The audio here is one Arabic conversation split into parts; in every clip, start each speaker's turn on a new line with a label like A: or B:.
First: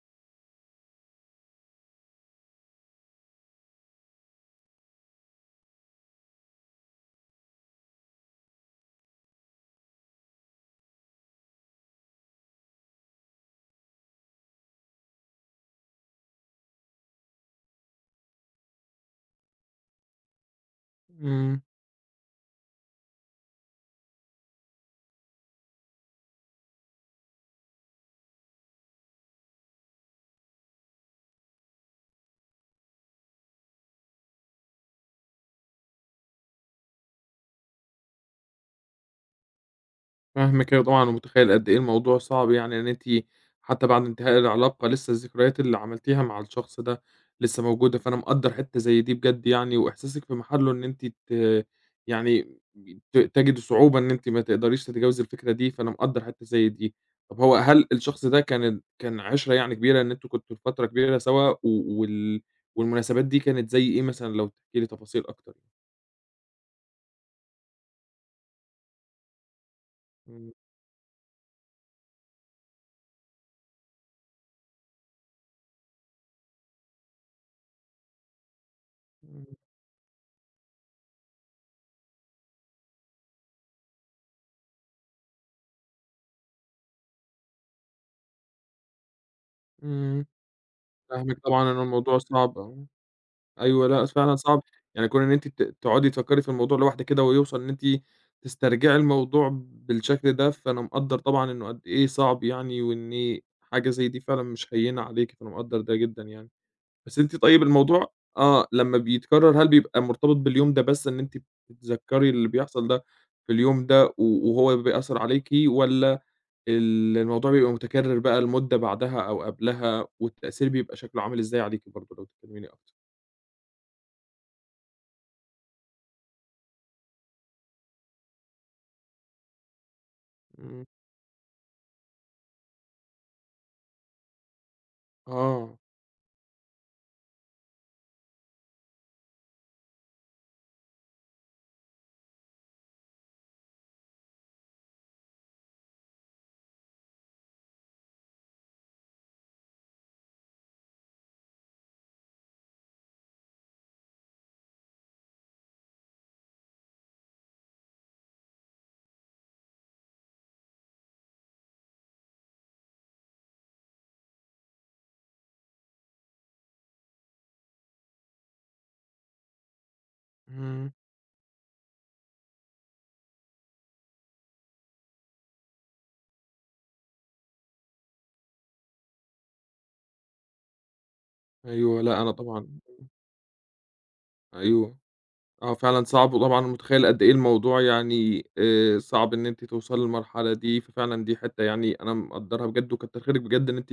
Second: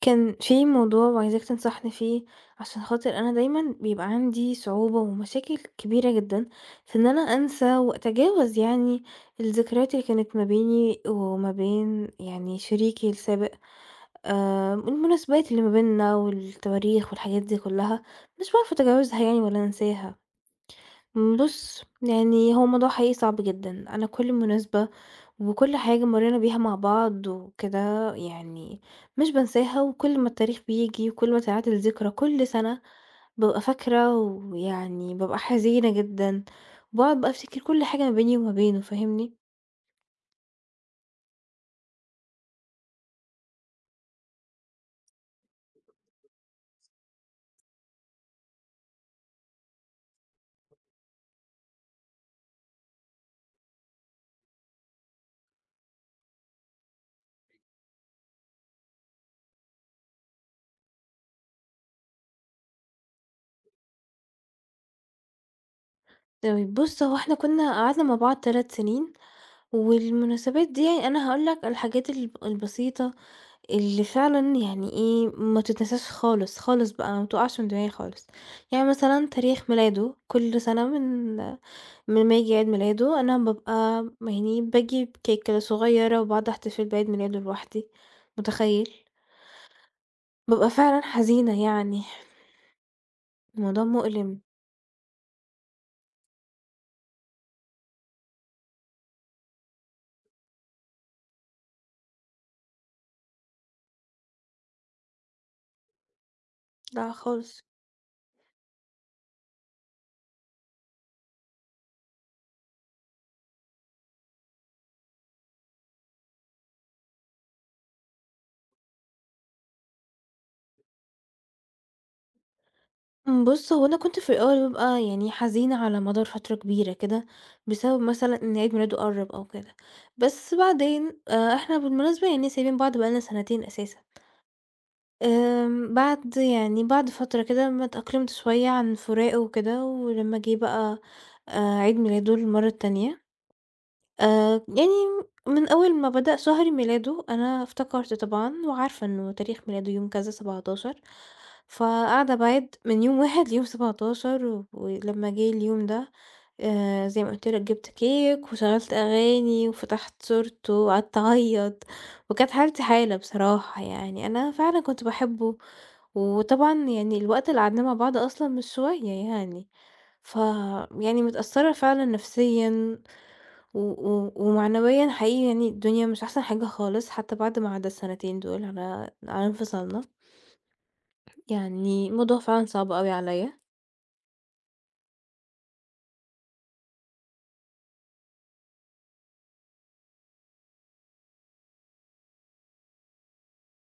A: كان في موضوع وعايزاك تنصحني فيه عشان خاطر انا دايما بيبقى عندي صعوبة ومشاكل كبيرة جدا في ان انا انسى واتجاوز يعني الذكريات اللي كانت ما بيني وما بين يعني شريكي السابق. المناسبات اللي ما بيننا والتواريخ والحاجات دي كلها مش بعرف اتجاوزها يعني ولا انساها.
B: إمم.
A: بُص، يعني هو الموضوع حقيقي صعب جدًا، أنا كل مناسبة وكل حاجة مرّينا بيها مع بعض وكده يعني مش بانساها، وكل ما التاريخ بييجي وكل ما تعاد الذكرى كل سنة بابقى فاكرة ويعني بابقى حزينة جدًا، وباقعد بقى أفتكر كل حاجة ما بيني وما بينه. فاهمني؟
B: فاهمِك أيوه طبعًا، ومتخيّل قد إيه الموضوع صعب يعني إن أنتِ حتى بعد انتهاء العلاقة لسه الذكريات اللي عملتيها مع الشخص ده لسه موجودة، فأنا مقدّر حتّة زي دي بجد يعني، وإحساسِك في محله إن أنتِ يعني تجدي صعوبة إن أنتِ ما تقدريش تتجاوزي الفكرة دي، فأنا مقدّر حتّة زي دي. طَب هو هل الشخص ده كان كان عِشرة يعني كبيرة إن أنتم كنتم لفترة كبيرة سوا، و وال والمناسبات دي كانت زي إيه مثلًا لو تحكي لي تفاصيل أكتر؟
A: طيب بُص، هو إحنا كنا قعدنا مع بعض 3 سنين،
B: إمم.
A: والمناسبات دي يعني أنا هاقول لك الحاجات البسيطة اللي فعلًا يعني إيه، ما تتنساش خالص، خالص بقى، ما بتقعش من دماغي خالص. يعني مثلًا
B: إمم.
A: تاريخ ميلاده، كل سنة من ما ييجي عيد ميلاده أنا بابقى يعني باجيب كيكة صغيّرة وباقعد أحتفل بعيد ميلاده لوحدي، متخيّل؟
B: إمم.
A: بابقى فعلًا
B: فاهمِك
A: حزينة
B: طبعًا إن
A: يعني،
B: الموضوع صعب.
A: الموضوع
B: أيوه، لأ فعلًا
A: مؤلم،
B: صعب، يعني كون إن أنتِ تقعدي تفكّري في الموضوع لوحدِك كده ويوصل إن أنتِ تسترجعي الموضوع بالشكل ده، فأنا مقدّر طبعًا إنه قد إيه صعب يعني، وإن حاجة زي دي فعلًا مش هيّنة عليكِ، فأنا مقدّر ده جدًا يعني.
A: لأ
B: بس أنتِ
A: خالص.
B: طيب الموضوع آه، لمّا بيتكرر هل بيبقى مرتبط باليوم ده بس إن أنتِ بتتذكّري اللي بيحصل ده في اليوم ده وهو بيأثّر عليكِ والّا الموضوع بيبقى متكرر بقى لمدة بعدها أو قبلها والتأثير بيبقى شكله عامل إزاي عليكِ برضه لو تكلميني أكتر؟
A: بُص، هو أنا كنت في الأول بابقى يعني حزينة على مدار فترة كبيرة كده، بسبب مثلًا إن عيد ميلاده قرّب أو كده، بس
B: إمم.
A: بعدين إحنا بالمناسبة يعني سايبين بعض بقى لنا سنتين أساسًا.
B: آه.
A: بعد يعني بعد فترة كده أمّا اتأقلمت شوية عن فراقه وكده، ولمّا جه بقى عيد ميلاده المرّة التانية، آآ، يعني من أول ما بدأ شهر ميلاده أنا افتكرت طبعًا وعارفة إنه تاريخ ميلاده يوم كذا 17، فقاعدة باعِد من يوم 1 ليوم 17 ولمّا جه اليوم ده، زي ما قُلت لك جِبت كيك وشغّلت أغاني وفتحت صورته وقعدت أعيّط، وكانت حالتي حالة بصراحة يعني، أنا فعلًا كنت باحبه، وطبعًا يعني الوقت اللي قعدناه مع بعض أصلًا مش شوية يعني. ف
B: إمم.
A: يعني متأثّرة فعلًا نفسيًا و و ومعنويًا حقيقي يعني الدنيا مش أحسن حاجة خالص، حتى بعد ما عدّى السنتين دول على انفصالنا،
B: أيوه.
A: يعني
B: لأ أنا
A: الموضوع فعلًا
B: طبعًا
A: صعب أوي عليَّ.
B: أيوه. آه فعلًا صعب، وطبعًا متخيّل قد إيه الموضوع يعني صعب إن أنتِ توصلي للمرحلة دي، ففعلًا دي حتّة يعني أنا مقدّرها بجد، وكتّر خيرِك بجد إن أنتِ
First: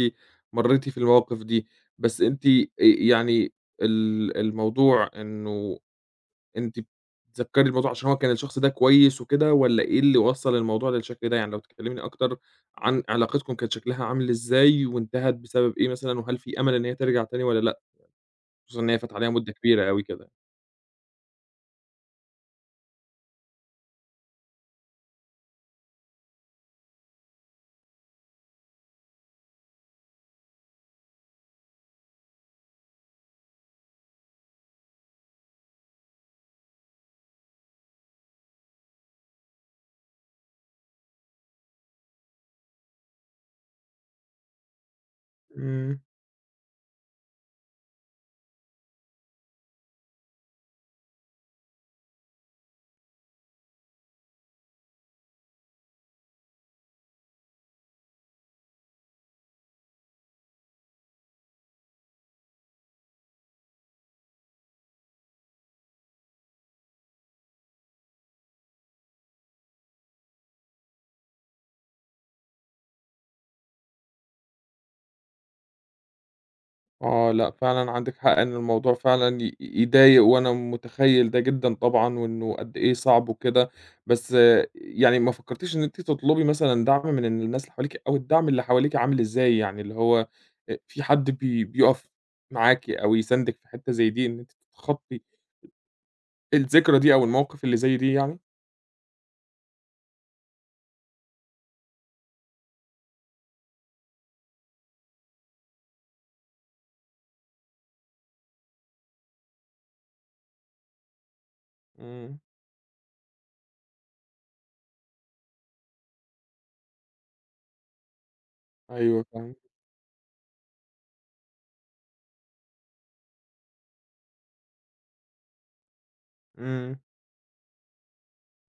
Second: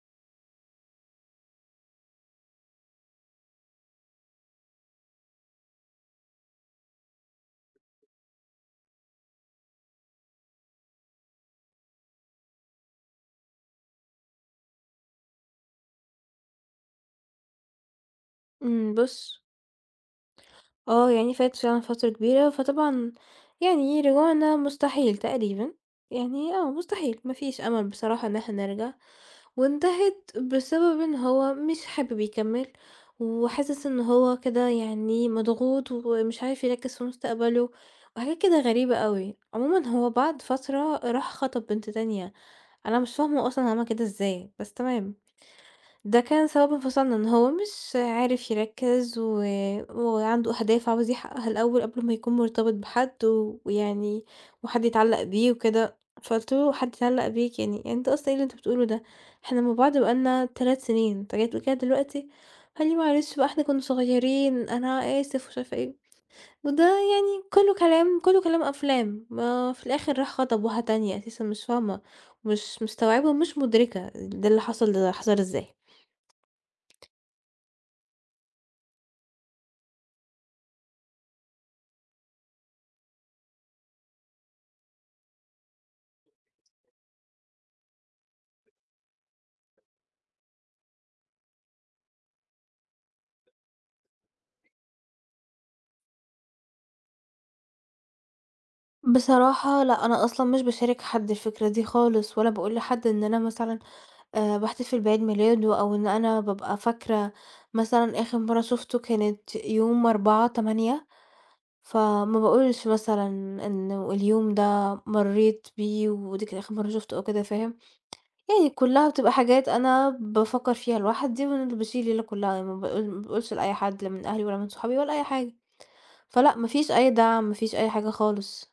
B: مرّيتِ في المواقف دي، بس أنتِ يعني الموضوع إنه أنتِ بتتذكّري الموضوع عشان هو كان الشخص ده كويس وكده، والّا إيه اللي وصّل الموضوع للشكل ده؟ يعني لو تكلّميني أكتر عن علاقتكم كان شكلها عامل إزاي، وانتهت بسبب إيه مثلًا، وهل في أمل إن هي ترجع تاني والّا لأ؟ خصوصًا إن
A: إمم،
B: هي فات عليها
A: بُص،
B: مدة كبيرة أوي كده.
A: آه، يعني فاتت فعلًا فترة كبيرة، فطبعًا يعني رجوعنا مستحيل تقريبًا، يعني آه، مستحيل ما فيش أمل بصراحة إن إحنا نرجع، وانتهت بسبب إن هو مش حابب يكمّل، وحاسس إن هو كده يعني مضغوط ومش عارف يركّز في مستقبله، وحاجات كده غريبة أوي. عمومًا هو بعد فترة راح خَطب بنت تانية، أنا مش فاهمة هو أصلًا عمل كده إزاي، بس تمام.
B: إمم.
A: ده كان سبب انفصالنا إن هو مش عارف يركّز وعنده أهداف عاوز يحقّقها الأول قبل ما يكون مرتبط بحد ويعني وحد يتعلّق بيه وكده، فقُلت له: "حد يتعلّق بيك يعني، أنت أصلًا إيه اللي أنت بتقوله ده؟ إحنا مع بعض بقى لنا 3 سنين، أنت جاي تقول كده دلوقتي؟" قال لي: "معلش بقى إحنا كُنّا صغيّرين، أنا آسف." ومش عارفة إيه، وده يعني كُلّه كلام أفلام، ما في الآخِر راح خَطب واحدة تانية أساسًا مش فاهمة، مش مستوعبة ومش مُدركة ده اللي حصل ده حصل إزاي.
B: آه، لأ فعلًا عندِك حق إن الموضوع فعلًا يضايق وأنا متخيّل ده جدًا طبعًا، وإنه قد إيه صعب وكده، بس يعني ما فكّرتيش إن أنتِ تطلبي مثلًا دعم من الناس اللي حواليكِ أو الدعم اللي حواليكِ عامل إزاي؟ يعني اللي هو في حد بيُقف معاكِ أو يساندِك في حتّة زي دي إن أنتِ تتخطّي الذكرى دي أو الموقف اللي زي دي يعني؟
A: بصراحة لأ، أنا أصلًا مش باشارك حد الفكرة دي خالص، ولا باقول لحد إن أنا مثلًا، باحتفل بعيد ميلاده، أو إن أنا بابقى فاكرة مثلًا آخر مرة شُفته كانت يوم 4/8، فما
B: إمم.
A: باقولش مثلًا إنه اليوم ده مرّيت بيه ودي كانت آخر مرة شُفته أو كده. فاهم؟ يعني كلّها
B: أيوه
A: بتبقى حاجات
B: فاهمِك.
A: أنا بافكّر فيها لوحدي وأنا اللي باشيل الليلة كلّها، يعني ما باقولش لأي حد لا من أهلي ولا من صحابي ولا أي حاجة، فلأ ما فيش
B: إمم.
A: أي دعم، ما فيش أي حاجة خالص.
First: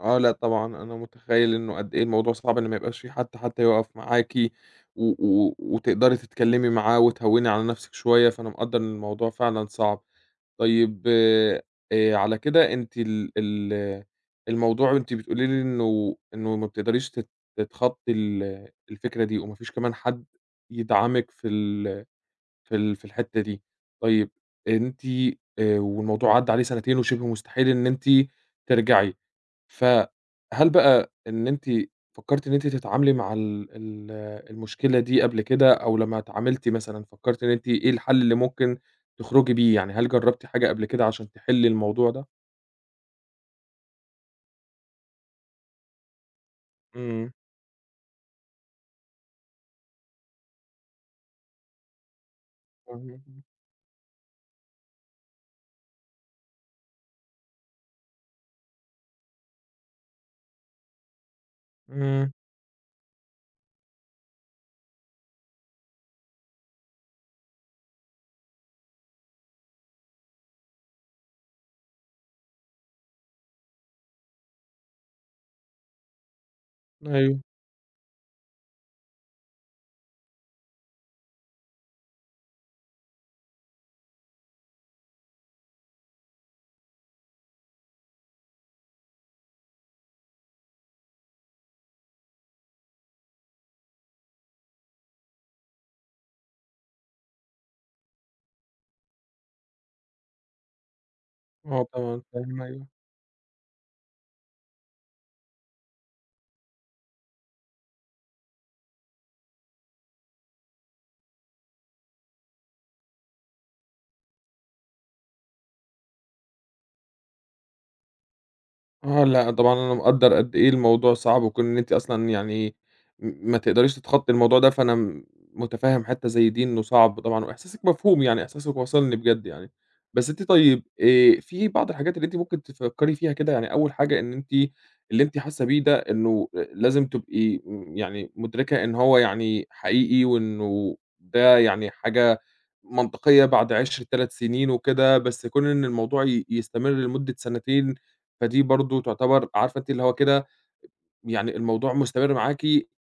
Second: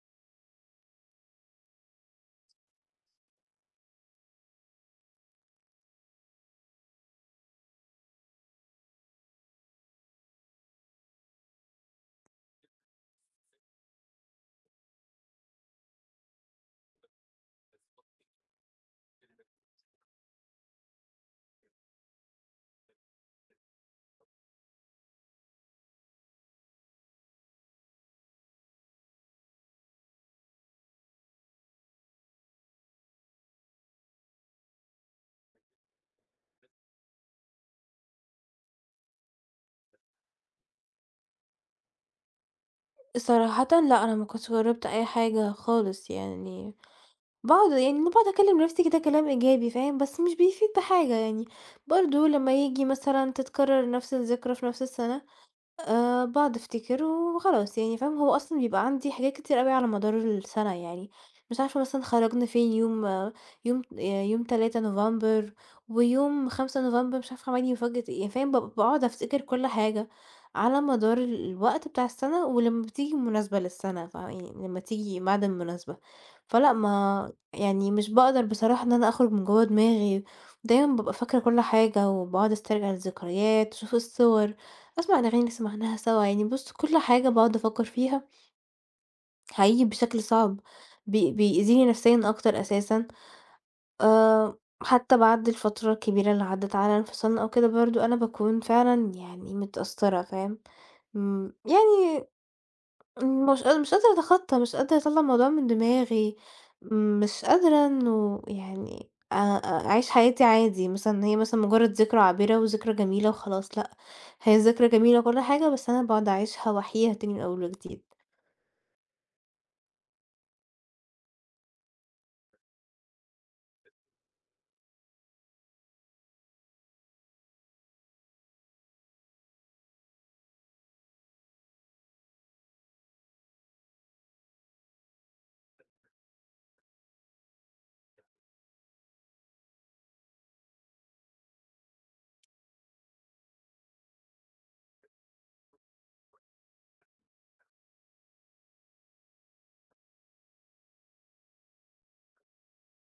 B: آه، لأ طبعًا، أنا متخيّل إنه قد إيه الموضوع صعب إن ما يبقاش في حد حتى يُقف معاكِ و و وتقدري تتكلّمي معاه وتهوّني على نَفْسِك شوية، فأنا مقدّر إن الموضوع فعلًا صعب. طيب على كده أنتِ ال ال الموضوع أنتِ بتقولي لي إنه ما بتقدريش تتخطّي الفكرة دي وما فيش كمان حد يدعمِك في الحتّة دي. طيب أنتِ والموضوع عدّى عليه سَنتين وشِبه مستحيل إن أنتِ ترجعي. فهل بقى إن أنتِ فكّرتِ إن أنتِ تتعاملي مع ال ال المشكلة دي قبل كده، أو لمّا اتعاملتِ مثلًا فكّرتِ إن أنتِ إيه الحل اللي ممكن تخرجي بيه، يعني هل جرّبتِ حاجة قبل كده عشان تحلّي الموضوع ده؟
A: صراحةً لأ، أنا ما كنتش جرّبت أي حاجة خالص يعني،
B: إمم.
A: باقعد أكلّم نفْسي كده كلام إيجابي فاهم، بس مش بيفيد بحاجة يعني، برضه لمّا ييجي
B: فاهمِك.
A: مثلًا تتكرّر نفْس الذكرى في نفْس السنة، باقعد أفتكر وخلاص يعني فاهم، هو أصلًا بيبقى عندي حاجات كتير أوي على مدار السنة يعني، مش عارفة مثلًا
B: إمم.
A: خرجنا فين يوم آه، يوم آه، يوم 3 نوفمبر ويوم 5 نوفمبر مش عارفة عملنا مفاجأة إيه، يعني فاهم، باقعد أفتكر كل حاجة على مدار الوقت بتاع السنة ولمّا بتيجي مناسبة للسنة، فيعني لمّا تيجي ميعاد المناسبة، فلأ ما
B: أيوه.
A: يعني مش باقدر بصراحة إن أنا أخرج من جوّه دماغي، دايمًا بابقى فاكرة كل حاجة وباقعد أسترجع الذكريات وأشوف الصور، أسمع الأغاني اللي سمعناها سوا، يعني بُص كل حاجة باقعد أفكّر فيها حقيقي بشكل صعب، بيأذيني نفسيًا أكتر أساسًا. حتى بعد الفترة الكبيرة اللي عدّت علينا انفصالنا أو كده برضه أنا باكون فعلًا يعني متأثّرة فاهم. إمم
B: آه طبعًا
A: يعني
B: فاهم، أيوه.
A: إمم، مش قادرة أتخطى، مش قادرة أطلّع الموضوع من دماغي، مش قادرة إنه يعني أ أ أعيش حياتي عادي، مثلًا هي مثلًا مجرد ذكرى عابرة وذكرى جميلة وخلاص، لأ، هي ذكرى جميلة وكل حاجة، بس أنا باقعد أعيشها وأحييها تاني من أول وجديد.
B: آه، لأ طبعًا أنا مقدّر قد إيه الموضوع صعب، وكون إن أنتِ أصلًا يعني ما تقدريش تتخطّي الموضوع ده، فأنا متفهّم حتّة زي دي إنه صعب طبعًا، وإحساسِك مفهوم يعني، إحساسِك واصلني بجد يعني. بس أنتِ طيب في بعض الحاجات اللي أنتِ ممكن تفكّري فيها كده، يعني أول حاجة إن أنتِ اللي أنتِ حاسّة بيه ده إنه لازم تبقي يعني مُدركة إن هو يعني حقيقي، وإنه ده يعني حاجة منطقية بعد عِشرة 3 سنين وكده، بس كون إن الموضوع يستمر لمدة سنتين فدي برضه تعتبر عارفة أنتِ اللي هو كده يعني الموضوع مستمر معاكِ،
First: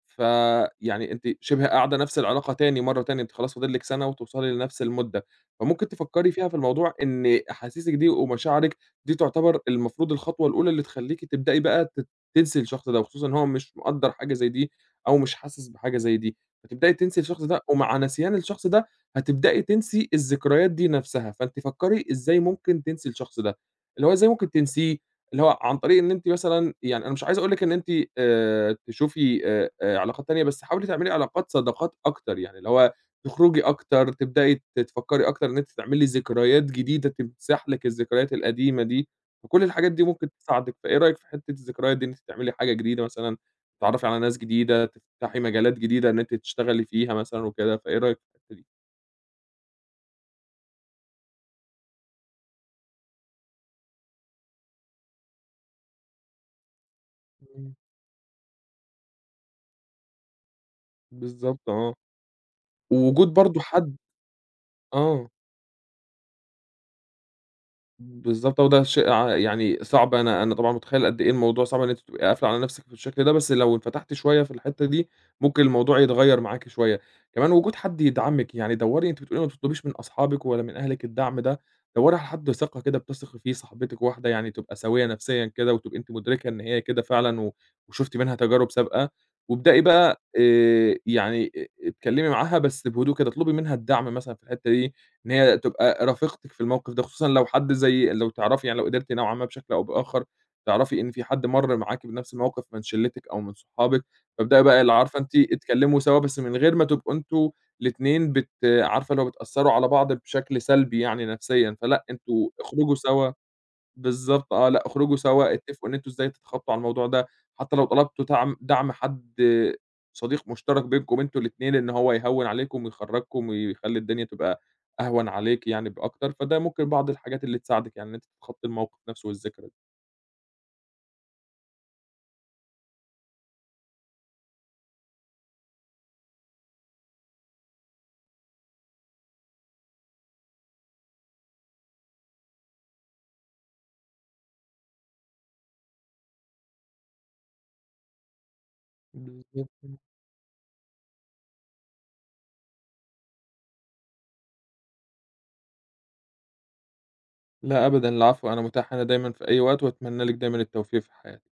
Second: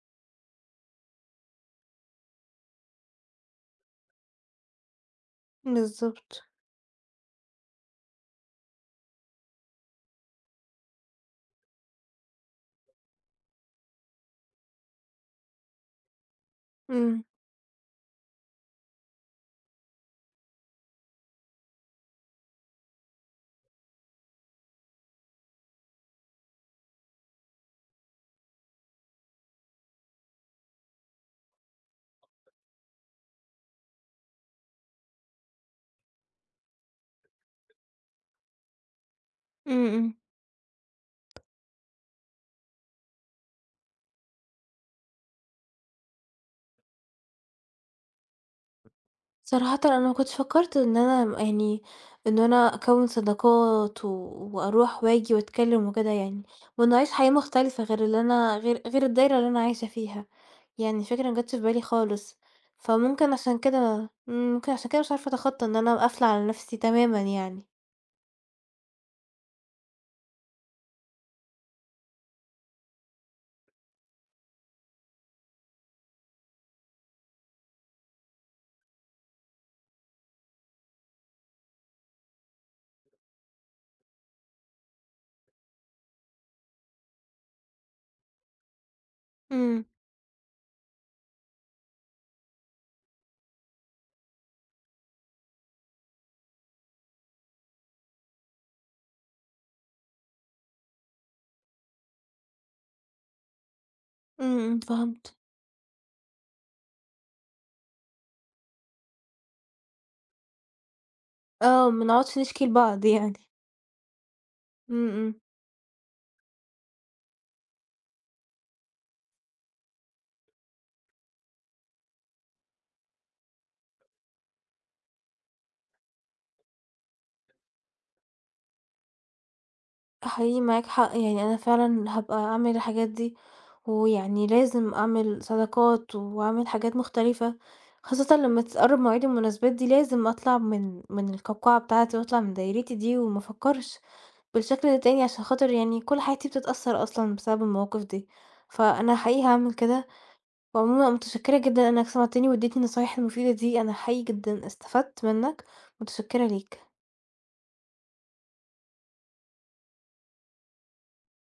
B: فيعني أنتِ شِبه قاعدة نفس العلاقة تاني مرّة تانية، أنتِ خلاص فاضل لِك سَنة وتوصلي لنفس المدة، فممكن تفكّري
A: بالضبط.
B: فيها في الموضوع إن أحاسيسِك دي ومشاعرِك دي تعتبر المفروض الخطوة الأولى اللي تخلّيكِ تبدئي بقى تنسي الشخص ده، وخصوصًا إن هو مش مقدّر حاجة زي دي أو مش حاسس بحاجة زي دي، فتبدئي تنسي
A: إمم،
B: الشخص ده، ومع نسيان الشخص ده هتبدئي تنسي الذكريات دي نفسها، فأنتِ فكّري إزاي ممكن تنسي الشخص ده، اللي هو إزاي ممكن تنسيه؟ اللي هو عن طريق إن أنتِ مثلًا يعني أنا مش عايز أقول لِك إن أنتِ تشوفي علاقات تانية، بس حاولي تعملي علاقات صداقات أكتر، يعني اللي هو تخرجي أكتر، تبدئي تفكّري أكتر إن أنتِ تعملي ذكريات جديدة تمسح لِك الذكريات القديمة دي، فكل
A: إمم،
B: الحاجات دي
A: إمم.
B: ممكن تساعدِك، فإيه رأيك في حتّة الذكريات دي إن أنتِ تعملي حاجة جديدة مثلًا، تتعرّفي على ناس جديدة، تفتحي مجالات جديدة إن أنتِ تشتغلي فيها مثلًا وكده، فإيه رأيك في الحتّة دي؟
A: صراحةً أنا ما كنتش فكّرت إن أنا يعني إن أنا أكوّن صداقات وأروح وآجي وأتكلّم وكده يعني، وإنّي أعيش حياة
B: إمم.
A: مختلفة غير الدايرة اللي أنا عايشة فيها، يعني الفكرة ما جاتش في
B: بالضبط
A: بالي
B: آه،
A: خالص، فممكن
B: ووجود
A: عشان
B: برضه حد
A: كده إمم، ممكن عشان كده مش عارفة
B: آه.
A: أتخطّى إن أنا قافلة على نَفْسي تمامًا يعني.
B: بالضبط هو ده شيء يعني صعب، أنا طبعًا متخيّل قد إيه الموضوع صعب إن أنتِ تبقي قافلة على نَفْسِك بالشكل ده، بس لو انفتحتِ شوية في الحتّة دي، ممكن الموضوع يتغيّر معاكِ شوية. كمان وجود حد يدعمِك، يعني دوّري أنتِ بتقولي ما بتطلبيش من أصحابِك ولا من أهلِك الدعم ده، دوّري على حد ثقة كده بتثقي فيه، صاحبتِك واحدة يعني تبقى سوية نفسيًا كده وتبقي أنتِ مُدركة إن هي كده فعلًا وشُفتِ منها تجارب سابقة، وابدئي
A: إمم،
B: بقى يعني اتكلّمي معاها بس بهدوء كده، اطلبي منها الدعم مثلًا في الحتّة دي، إن هي تبقى رفيقتِك في الموقف ده، خصوصًا لو حد زي لو تعرفي يعني لو قدرتِ نوعًا ما بشكل أو بآخر تعرفي إن في حد مَر معاكِ بنفس الموقف من شلتِك أو من صحابِك،
A: إمم،
B: فابدئي
A: إمم،
B: بقى اللي عارفة أنتِ
A: فهمت.
B: اتكلموا سوا، بس من غير ما تبقوا أنتم الاتنين عارفة اللي هو بتأثّروا على بعض بشكل سلبي يعني نفسيًا،
A: آه، ما
B: فلأ أنتم
A: نقعدش نشكي
B: اخرجوا
A: لبعض
B: سوا.
A: يعني.
B: بالضبط آه، لأ
A: إمم،
B: اخرجوا
A: إمم.
B: سوا، اتفقوا إن أنتم إزاي تتخطّوا على الموضوع ده، حتى لو طلبتوا دعم حد صديق مشترك بينكم أنتم الاتنين، إن هو يهوّن عليكم ويخرّجكم ويخلّي الدنيا تبقى أهون عليك يعني بأكتر، فده ممكن بعض الحاجات اللي تساعدِك يعني إن أنتِ تتخطّي الموقف نفسه والذكرى دي.
A: حقيقي معاك حق، يعني أنا فعلًا هابقى أعمل الحاجات دي، ويعني لازم أعمل صداقات وأعمل حاجات مختلفة، خاصةً لما تقرب مواعيد المناسبات دي لازم أطلع من القوقعة بتاعتي وأطلع من دايرتي دي وما أفكرش بالشكل ده تاني عشان خاطر يعني كل حياتي بتتأثر أصلًا بسبب المواقف دي، فأنا حقيقي هاعمل
B: بالضبط.
A: كده، وعمومًا متشكرة جدًا إنك سمعتني واديتني النصايح المفيدة دي، أنا حقيقي جدًا استفدت منك، متشكرة ليك.
B: لا أبدًا، العفو، أنا متاح هنا دايمًا في أي وقت وأتمنى لِك دايمًا التوفيق في حياتِك.